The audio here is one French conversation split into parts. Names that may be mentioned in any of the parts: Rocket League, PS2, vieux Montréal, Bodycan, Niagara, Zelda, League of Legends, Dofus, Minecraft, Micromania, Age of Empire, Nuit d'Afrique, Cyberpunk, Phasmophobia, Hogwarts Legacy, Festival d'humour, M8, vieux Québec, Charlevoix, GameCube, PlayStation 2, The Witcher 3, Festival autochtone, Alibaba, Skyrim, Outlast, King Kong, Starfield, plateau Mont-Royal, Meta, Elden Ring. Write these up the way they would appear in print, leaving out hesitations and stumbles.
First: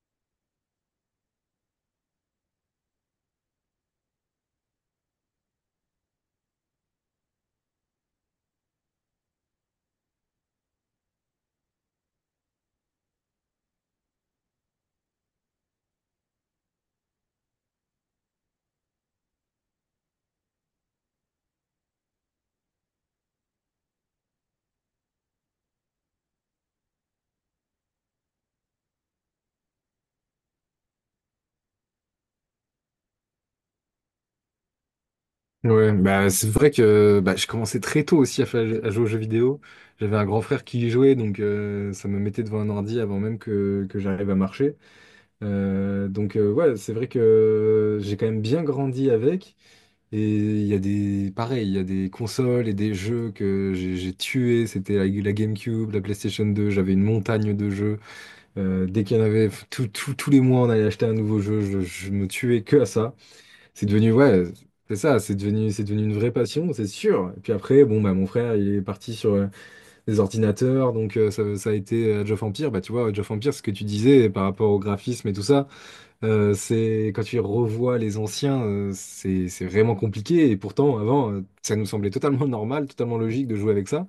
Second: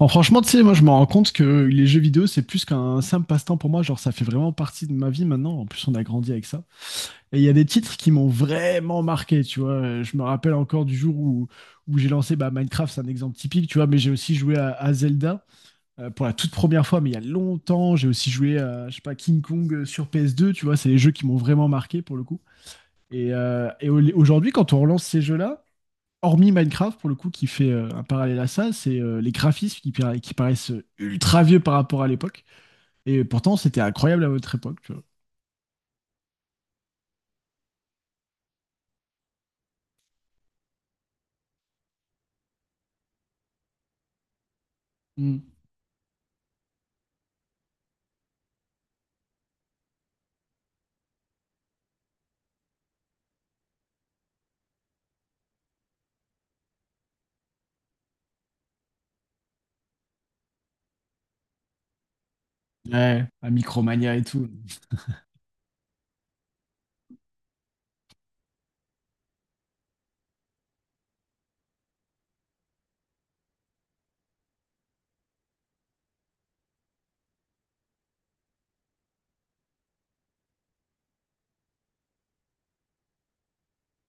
Bon, franchement, tu sais, moi, je me rends compte que les jeux vidéo, c'est plus qu'un simple passe-temps pour moi. Genre, ça fait vraiment partie de ma vie maintenant. En plus, on a grandi avec ça. Et il y a des titres qui m'ont vraiment marqué, tu vois. Je me rappelle encore du jour où j'ai lancé Minecraft. C'est un exemple typique, tu vois. Mais j'ai aussi joué à Zelda pour la toute première fois, mais il y a longtemps. J'ai aussi joué à, je sais pas, King Kong sur PS2, tu vois. C'est les jeux qui m'ont vraiment marqué pour le coup. Et aujourd'hui, quand on relance ces jeux-là, hormis Minecraft, pour le coup, qui fait un parallèle à ça, c'est les graphismes qui qui paraissent ultra vieux par rapport à l'époque. Et pourtant, c'était incroyable à votre époque, tu vois. Ouais, bah c'est vrai que bah, je commençais très tôt aussi à, à jouer aux jeux vidéo. J'avais un grand frère qui y jouait, donc ça me mettait devant un ordi avant même que j'arrive à marcher. Mm. Ouais, c'est vrai que j'ai quand même bien grandi avec. Et il y a des, pareil, il y a des consoles et des jeux que j'ai tués. C'était la GameCube, la PlayStation 2. J'avais une montagne de jeux. Dès qu'il y en avait, tous les mois, on allait acheter un nouveau jeu. Je me tuais que à ça. Ouais, à C'est devenu, Micromania et ouais, tout. c'est ça, c'est devenu une vraie passion, c'est sûr. Et puis après, bon, bah, mon frère, il est parti sur des ordinateurs, donc ça a été Age of Empire. Bah, tu vois, Age of Empire, ce que tu disais par rapport au graphisme et tout ça, c'est quand tu revois les anciens, c'est vraiment compliqué. Et pourtant, avant, ça nous semblait totalement normal, totalement logique de jouer avec ça.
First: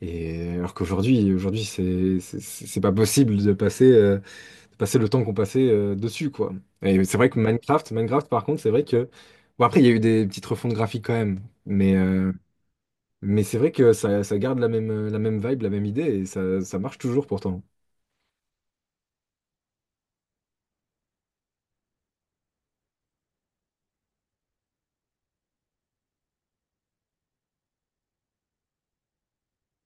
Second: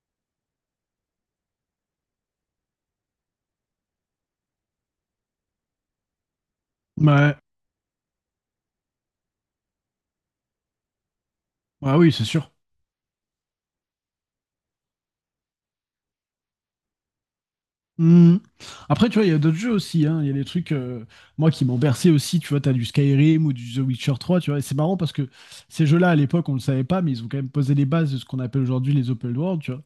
Alors qu'aujourd'hui, aujourd'hui, c'est pas possible de passer. C'est passé le temps qu'on passait dessus, quoi. Et c'est vrai Ouais, que Minecraft, Minecraft, par contre, c'est vrai que... Bon, après, il y a eu des petites refontes graphiques quand même, ouais mais, oui, c'est euh, sûr. mais c'est vrai que ça garde la même vibe, la même idée, et ça marche toujours pourtant. Mm. Après, tu vois, il y a d'autres jeux aussi, hein. Il y a des trucs, moi, qui m'ont bercé aussi. Tu vois, t'as du Skyrim ou du The Witcher 3, tu vois. Et c'est marrant parce que ces jeux-là, à l'époque, on ne le savait pas, mais ils ont quand même posé les bases de ce qu'on appelle aujourd'hui les open world, tu vois.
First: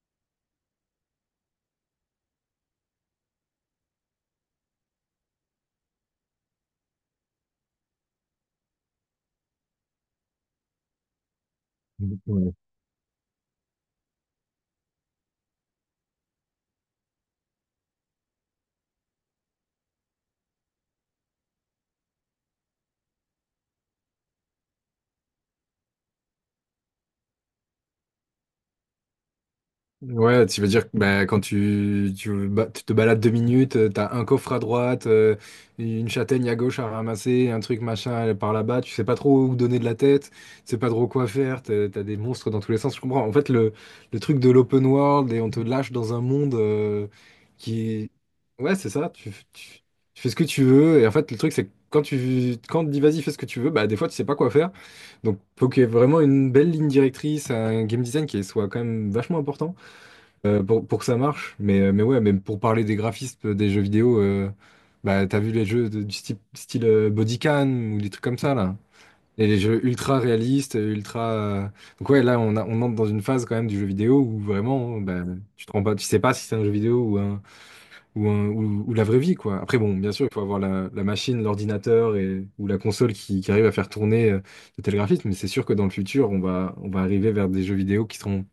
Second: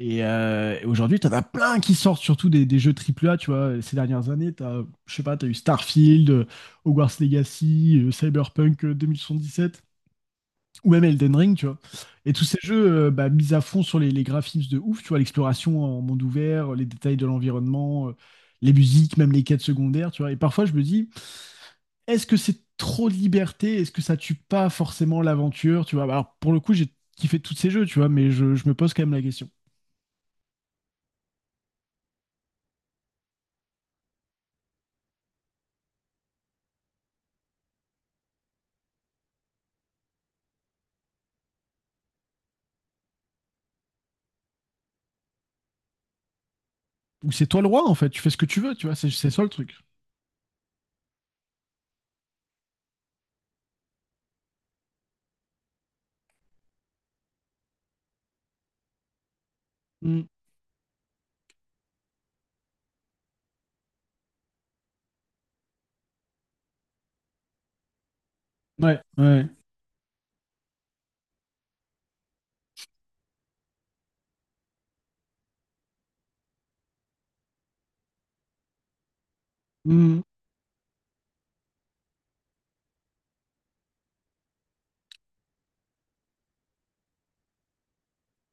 Et aujourd'hui, t'en as plein qui sortent, surtout des jeux triple A, tu vois, ces dernières années. T'as, je sais pas, t'as eu Starfield, Hogwarts Legacy, Cyberpunk sept ou même Elden Ring, tu vois. Et tous Voilà. ces jeux mis à fond sur les graphismes de ouf, tu vois, l'exploration en monde ouvert, les détails de l'environnement, les musiques, même les quêtes secondaires, tu vois. Et parfois, je me dis, est-ce que c'est trop de liberté? Est-ce que ça tue pas forcément l'aventure, tu vois? Alors, pour le coup, j'ai kiffé tous ces jeux, tu vois, mais je me pose quand même la question. Ouais, tu veux dire que bah, quand tu te balades deux minutes, t'as un coffre à droite, une châtaigne à gauche à ramasser, un truc machin par là-bas, tu sais pas trop où donner de la tête, tu sais pas trop quoi faire, t'as des monstres dans tous les sens, je comprends. En fait, le truc de l'open world et on te lâche dans un monde Où c'est toi le qui... roi en fait, est... tu fais ce que tu veux, Ouais, tu c'est vois, ça, c'est ça le truc. Tu fais ce que tu veux, et en fait, le truc, c'est que quand tu, quand on te dit vas-y, fais ce que tu veux, bah des fois, tu sais pas quoi faire. Donc, faut qu'il y ait vraiment une belle ligne directrice, un game design qui soit quand même vachement important Mm. Pour que ça marche. Mais ouais, même pour parler des graphismes des jeux vidéo, bah, t'as vu les jeux du style, style Bodycan ou des trucs comme ça, là. Ouais, ouais. Et les jeux ultra réalistes, ultra. Donc ouais, là, on entre dans une phase quand même du jeu vidéo où vraiment, bah, tu te rends pas, tu sais pas si c'est un jeu vidéo ou un, ou la vraie vie, quoi. Après, bon, bien Mm. sûr, il faut avoir la machine, l'ordinateur et, ou la console qui arrive à faire tourner de tels graphismes, mais c'est sûr que dans le futur, on va arriver vers des jeux vidéo qui seront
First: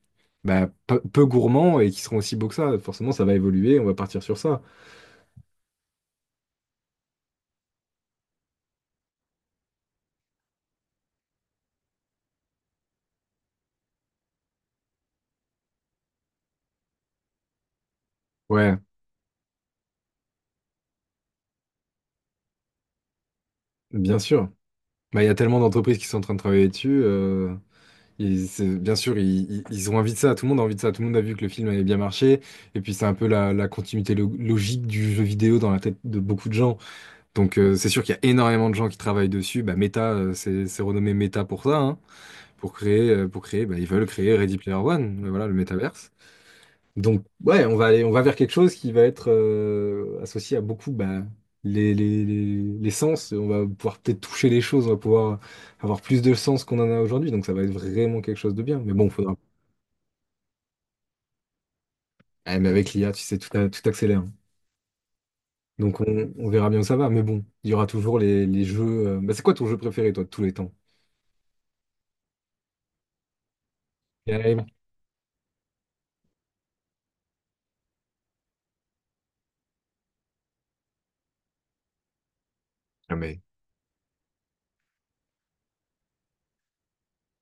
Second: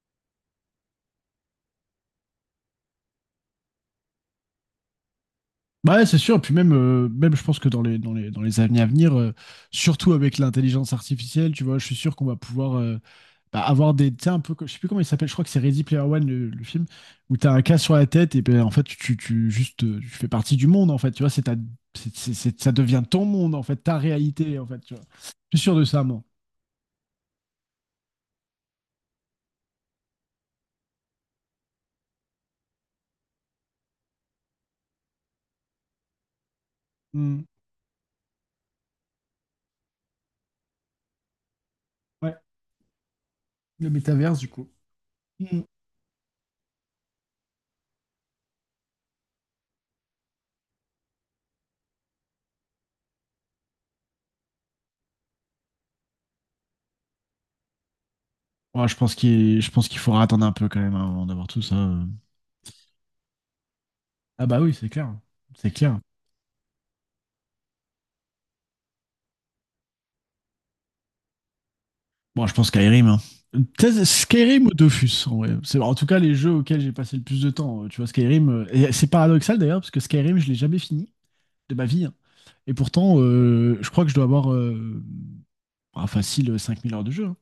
bah, peu gourmands et qui seront aussi beaux que ça. Forcément, ça va évoluer, on va partir sur ça. Bah ouais, c'est sûr. Et puis même, je pense que dans les années à venir, surtout avec l'intelligence artificielle, tu vois, je suis sûr qu'on va pouvoir avoir des, tu sais, un peu, je sais plus comment il s'appelle, je crois que c'est Ready Player One, le film, où t'as un cas sur la tête et ben en Ouais, fait, tu juste, tu fais partie du monde en fait, tu vois, c'est ta, c'est- ça devient ton monde en fait, ta bien sûr. réalité en fait, tu vois. Bah, il y a Je tellement suis sûr de d'entreprises ça, qui sont en moi. train de travailler dessus. Et bien sûr, ils ont envie de ça, tout le monde a envie de ça, tout le monde a vu que le film avait bien marché, et puis c'est un peu la, la continuité logique du jeu vidéo dans la tête de beaucoup de gens. Mm. C'est sûr qu'il y a énormément de gens qui travaillent dessus. Bah, Meta, c'est renommé Meta pour ça, hein. Ouais, Pour créer, pour créer, bah, ils le veulent créer métaverse du Ready coup. Player One, voilà le Mm. métaverse. Donc ouais, on va vers quelque chose qui va être associé à beaucoup bah, les sens. On va pouvoir peut-être toucher les choses, on va pouvoir avoir plus de sens qu'on en a aujourd'hui. Donc ça va être vraiment quelque chose de bien. Ouais, Mais bon, faudra. Je pense qu'il faudra attendre un peu quand même, hein, avant d'avoir tout ça. Ah, mais avec l'IA, tu sais, tout accélère. Ah bah oui, c'est clair. C'est clair. Donc on verra bien où ça va. Mais bon, il y aura toujours les jeux. Bah, c'est quoi ton jeu préféré, toi, de tous les temps? Bon, je pense Skyrim, hein. Peut-être Skyrim Il ou Dofus, en vrai. C'est en tout cas les jeux auxquels j'ai passé le plus de temps. Tu vois, Skyrim, et c'est paradoxal d'ailleurs, parce que Skyrim, je l'ai jamais fini de ma vie, hein. Et Ah, pourtant, mais je crois que je dois avoir facile 5 000 heures de jeu, hein.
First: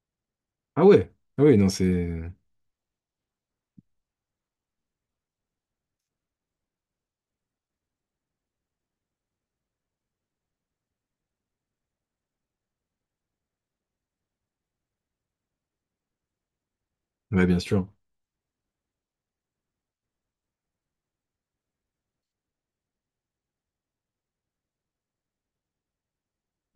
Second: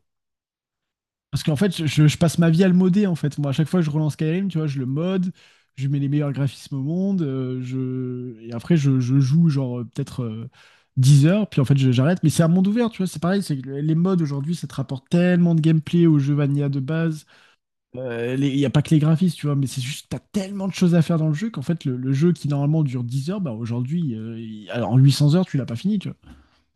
Ah ouais, Parce ah qu'en ouais, non, fait, je c'est. passe ma vie à le modder, en fait. Moi, à chaque fois que je relance Skyrim, tu vois, je le mode, je lui mets les meilleurs graphismes au monde, je... et après, je joue, genre, peut-être 10 heures, puis en fait, j'arrête. Mais c'est un monde ouvert, tu vois, c'est pareil, c'est que les mods, aujourd'hui, ça te rapporte tellement de gameplay au jeu vanilla de base. Ouais, bien sûr. Il n'y a pas que les graphismes, tu vois, mais c'est juste, t'as tellement de choses à faire dans le jeu qu'en fait, le jeu qui, normalement, dure 10 heures, bah, aujourd'hui, alors, en 800 heures, tu l'as pas fini, tu vois.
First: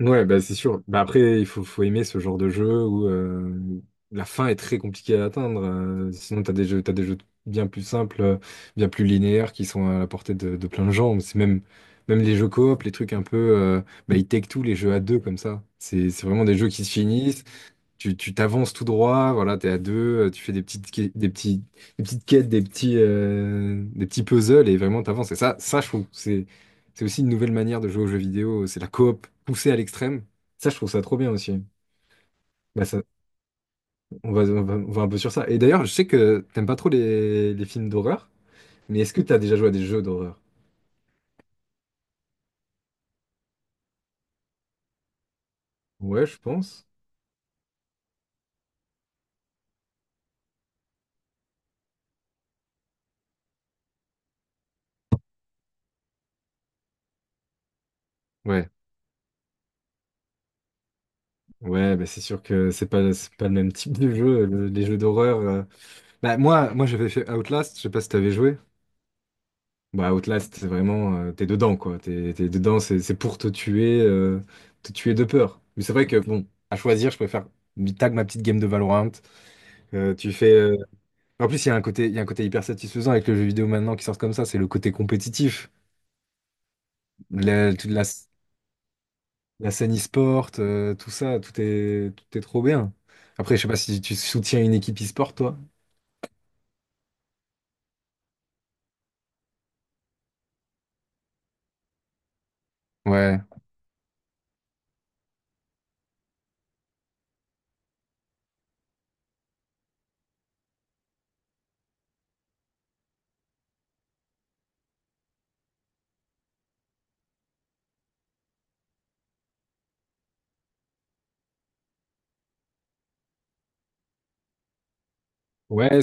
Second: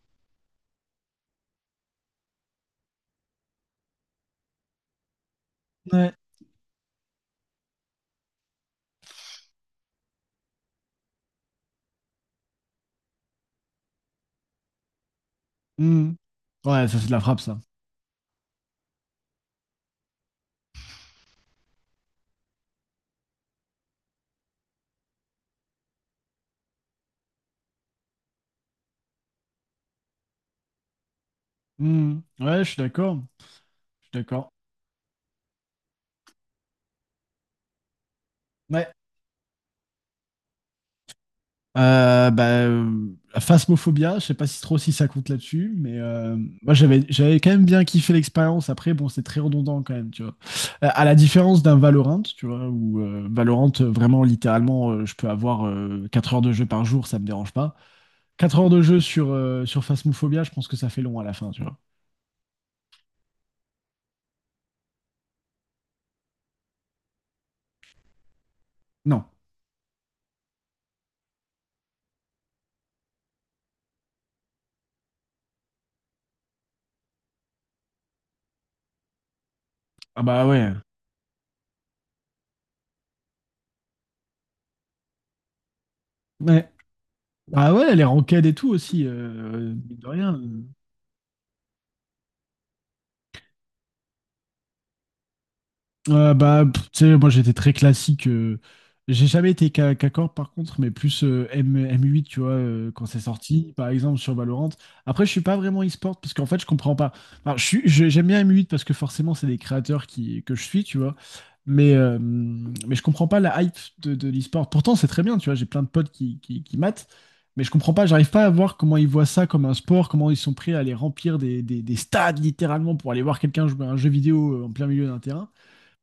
Ouais, bah c'est sûr. Bah après, faut aimer ce genre de jeu où la fin est très compliquée à atteindre. Ouais. Sinon, t'as des jeux bien plus simples, bien plus linéaires qui sont à la portée de plein de gens. C'est même, même les jeux coop, les trucs un peu. Bah, ils take tout, les jeux à deux comme ça. Mm. C'est vraiment des jeux qui Ouais, se ça, c'est de la frappe, finissent. ça. Tu t'avances tout droit, voilà, t'es à deux, tu fais des petites, des petites quêtes, des petits puzzles et vraiment t'avances. Et ça, je trouve, que c'est aussi une nouvelle manière de jouer aux jeux vidéo. C'est la coop poussée à l'extrême. Ça, je trouve ça trop bien aussi. Mm. Ouais, je suis Bah ça, d'accord. Je suis d'accord. On va un peu sur ça. Et d'ailleurs, je sais que t'aimes pas trop les films d'horreur, Ouais. mais est-ce que t'as déjà joué à des jeux d'horreur? Euh, bah, euh, Phasmophobia, je sais pas si trop si ça compte là-dessus, mais Ouais, je moi pense. j'avais quand même bien kiffé l'expérience. Après, bon, c'est très redondant quand même, tu vois. À la différence d'un Valorant, tu vois, où Valorant, vraiment, littéralement, je peux avoir 4 heures de jeu par jour, ça me dérange pas. Quatre Ouais, heures de jeu sur Phasmophobia, je pense que ça fait long à la fin, tu vois. ouais, bah c'est sûr que c'est pas le même type de jeu, les jeux d'horreur. Bah moi, moi j'avais fait Outlast, je sais pas si t'avais joué. Non. Bah, Outlast, c'est vraiment, t'es dedans, quoi. T'es dedans, c'est pour te tuer de peur. Mais c'est vrai que, bon, à choisir, je préfère tag ma petite game de Valorant. Ah Tu bah fais. ouais. En plus, il y a un côté hyper satisfaisant avec le jeu vidéo maintenant qui sort comme ça, c'est le côté compétitif. Ouais. Ah La, toute ouais, la, les ranked et tout aussi, la scène mine de rien. e-sport, tout ça, tout est trop bien. Après, je sais pas si tu soutiens une équipe e-sport, toi. Pff, tu sais, moi j'étais très classique. J'ai jamais été qu'à par contre, mais plus M8, tu vois, quand c'est Ouais. sorti, par exemple sur Valorant. Après, je suis pas vraiment e-sport parce qu'en fait, je comprends pas. Enfin, j'aime bien M8 parce que forcément, c'est des créateurs que je suis, tu vois. Mais je comprends pas la hype de l'e-sport. Pourtant, c'est très bien, tu vois, j'ai plein de potes qui matent, mais je comprends pas, j'arrive pas à voir comment ils voient ça comme un sport, comment ils sont prêts à aller remplir des stades littéralement pour aller voir quelqu'un jouer à un jeu vidéo en plein milieu d'un terrain. Ouais,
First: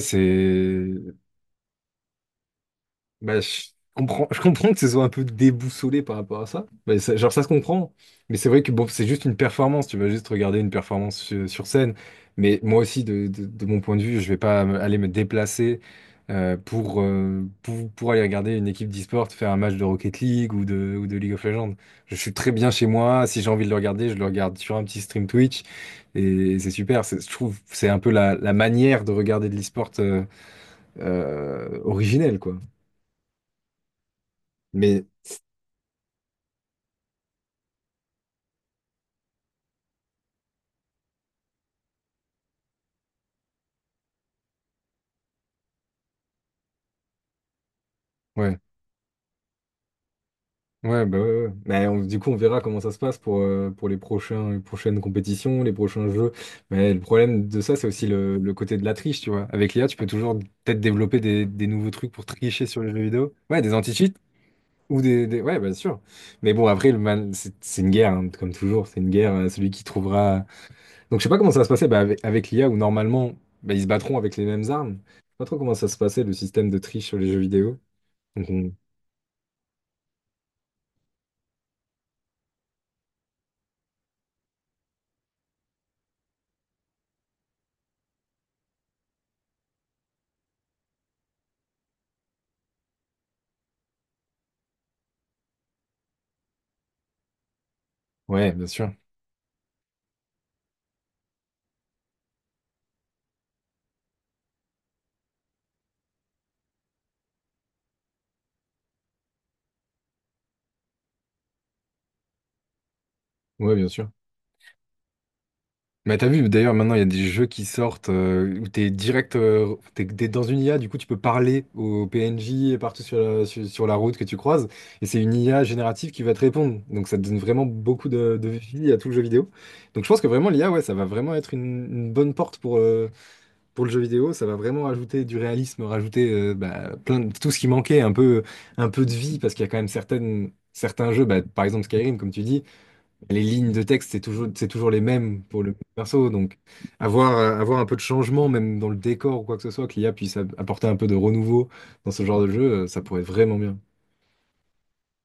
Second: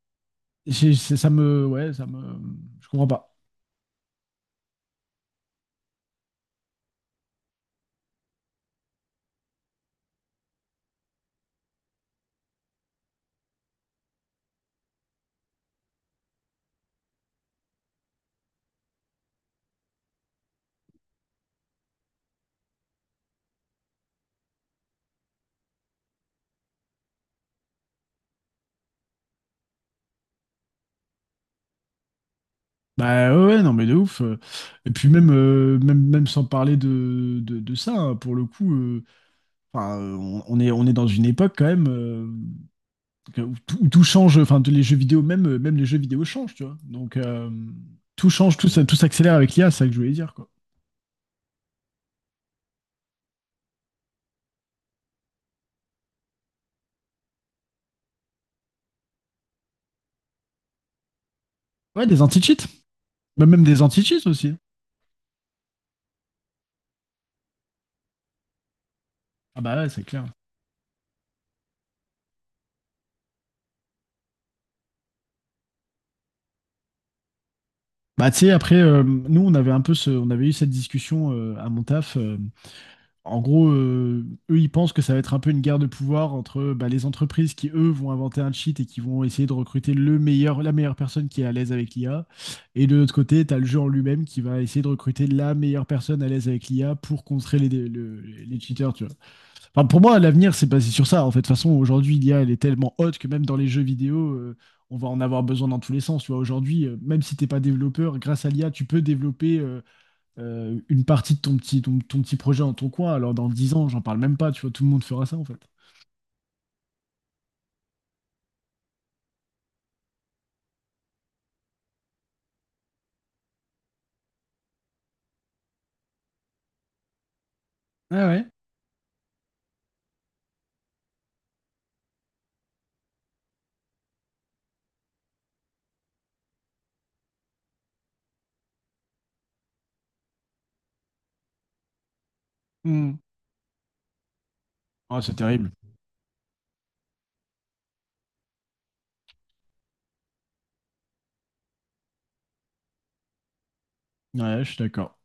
C'est. Ça me, ouais, je comprends pas. Bah, je comprends que ce soit un peu déboussolé par rapport à ça. Mais genre, ça se comprend. Mais c'est vrai que bon, c'est juste une performance. Tu vas juste regarder une performance sur, sur scène. Mais moi aussi, de mon point de vue, je vais pas aller me déplacer pour aller regarder une équipe d'e-sport faire un match de Rocket League ou de League of Legends. Je suis très bien chez moi. Si j'ai envie de le regarder, je le regarde sur un petit stream Twitch. Et c'est super. Je trouve que c'est un peu la, la manière de regarder de l'e-sport originelle, quoi. Bah ouais, ouais, non mais de ouf. Et Mais puis même, même sans parler de ça, hein, pour le coup, enfin, on est dans une époque quand même où tout change. Enfin, tous les jeux vidéo, même les jeux vidéo changent, tu vois. Donc tout change, Ouais, tout s'accélère avec l'IA, c'est ça que je voulais dire, quoi. ouais, bah ouais, ouais. Mais du coup, on verra comment ça se passe pour les prochains, les prochaines compétitions, les prochains jeux. Mais le problème de ça, c'est aussi le côté de la triche, tu vois. Avec l'IA, tu peux toujours peut-être développer des nouveaux Ouais, trucs des pour anti-cheats, tricher sur les jeux vidéo. même, Ouais, même des des anti-cheats anti-cheats aussi, hein. ou des, Ouais, bien sûr. Mais bon, après, le mal, c'est une guerre, hein, comme toujours. C'est une guerre, Ah celui bah qui ouais, c'est clair. trouvera... Donc, je sais pas comment ça va se passer bah, avec l'IA, où normalement, bah, ils se battront avec les mêmes armes. Je sais pas trop comment ça se passait, le système de triche sur les jeux vidéo. Bah tu Donc, sais, on- après, nous, on avait un peu, on avait eu cette discussion à mon taf. En gros, eux, ils pensent que ça va être un peu une guerre de pouvoir entre les entreprises qui, eux, vont inventer un cheat et qui vont essayer de recruter la meilleure personne qui est à l'aise avec l'IA. Et de l'autre côté, tu as le jeu en lui-même qui va essayer de recruter la meilleure personne à l'aise avec l'IA pour contrer Ouais, les bien sûr. cheaters, tu vois. Enfin, pour moi, l'avenir, c'est basé sur ça. En fait, de toute façon, aujourd'hui, l'IA, elle est tellement haute que même dans les jeux vidéo, on va en avoir besoin dans tous les sens. Tu vois, aujourd'hui, même si t'es pas développeur, grâce à l'IA, tu peux développer... une partie de ton petit projet en ton coin, alors dans dix Ouais, ans, bien j'en sûr. parle même pas, tu vois, tout le monde fera ça en fait. Mais t'as vu, d'ailleurs, maintenant, il y a des jeux qui sortent où t'es direct, t'es dans une IA, du coup, tu peux parler aux PNJ partout sur sur la route que tu croises, et c'est une IA générative qui va te répondre. Donc, ça donne vraiment beaucoup Ah ouais. de vie à tout le jeu vidéo. Donc, je pense que vraiment, l'IA, ouais, ça va vraiment être une bonne porte pour le jeu vidéo. Ça va vraiment rajouter du réalisme, rajouter bah, plein de, tout ce qui manquait, un peu de vie, parce qu'il y a quand même certaines, certains jeux, bah, par exemple Skyrim, comme tu dis Hmm. les lignes de texte, c'est toujours les Ah, c'est mêmes pour terrible. le perso. Donc, avoir, avoir un peu de changement, même dans le décor ou quoi que ce soit, que l'I a, puisse apporter un peu de renouveau dans ce genre de jeu, ça pourrait être vraiment bien. Ouais, je suis d'accord.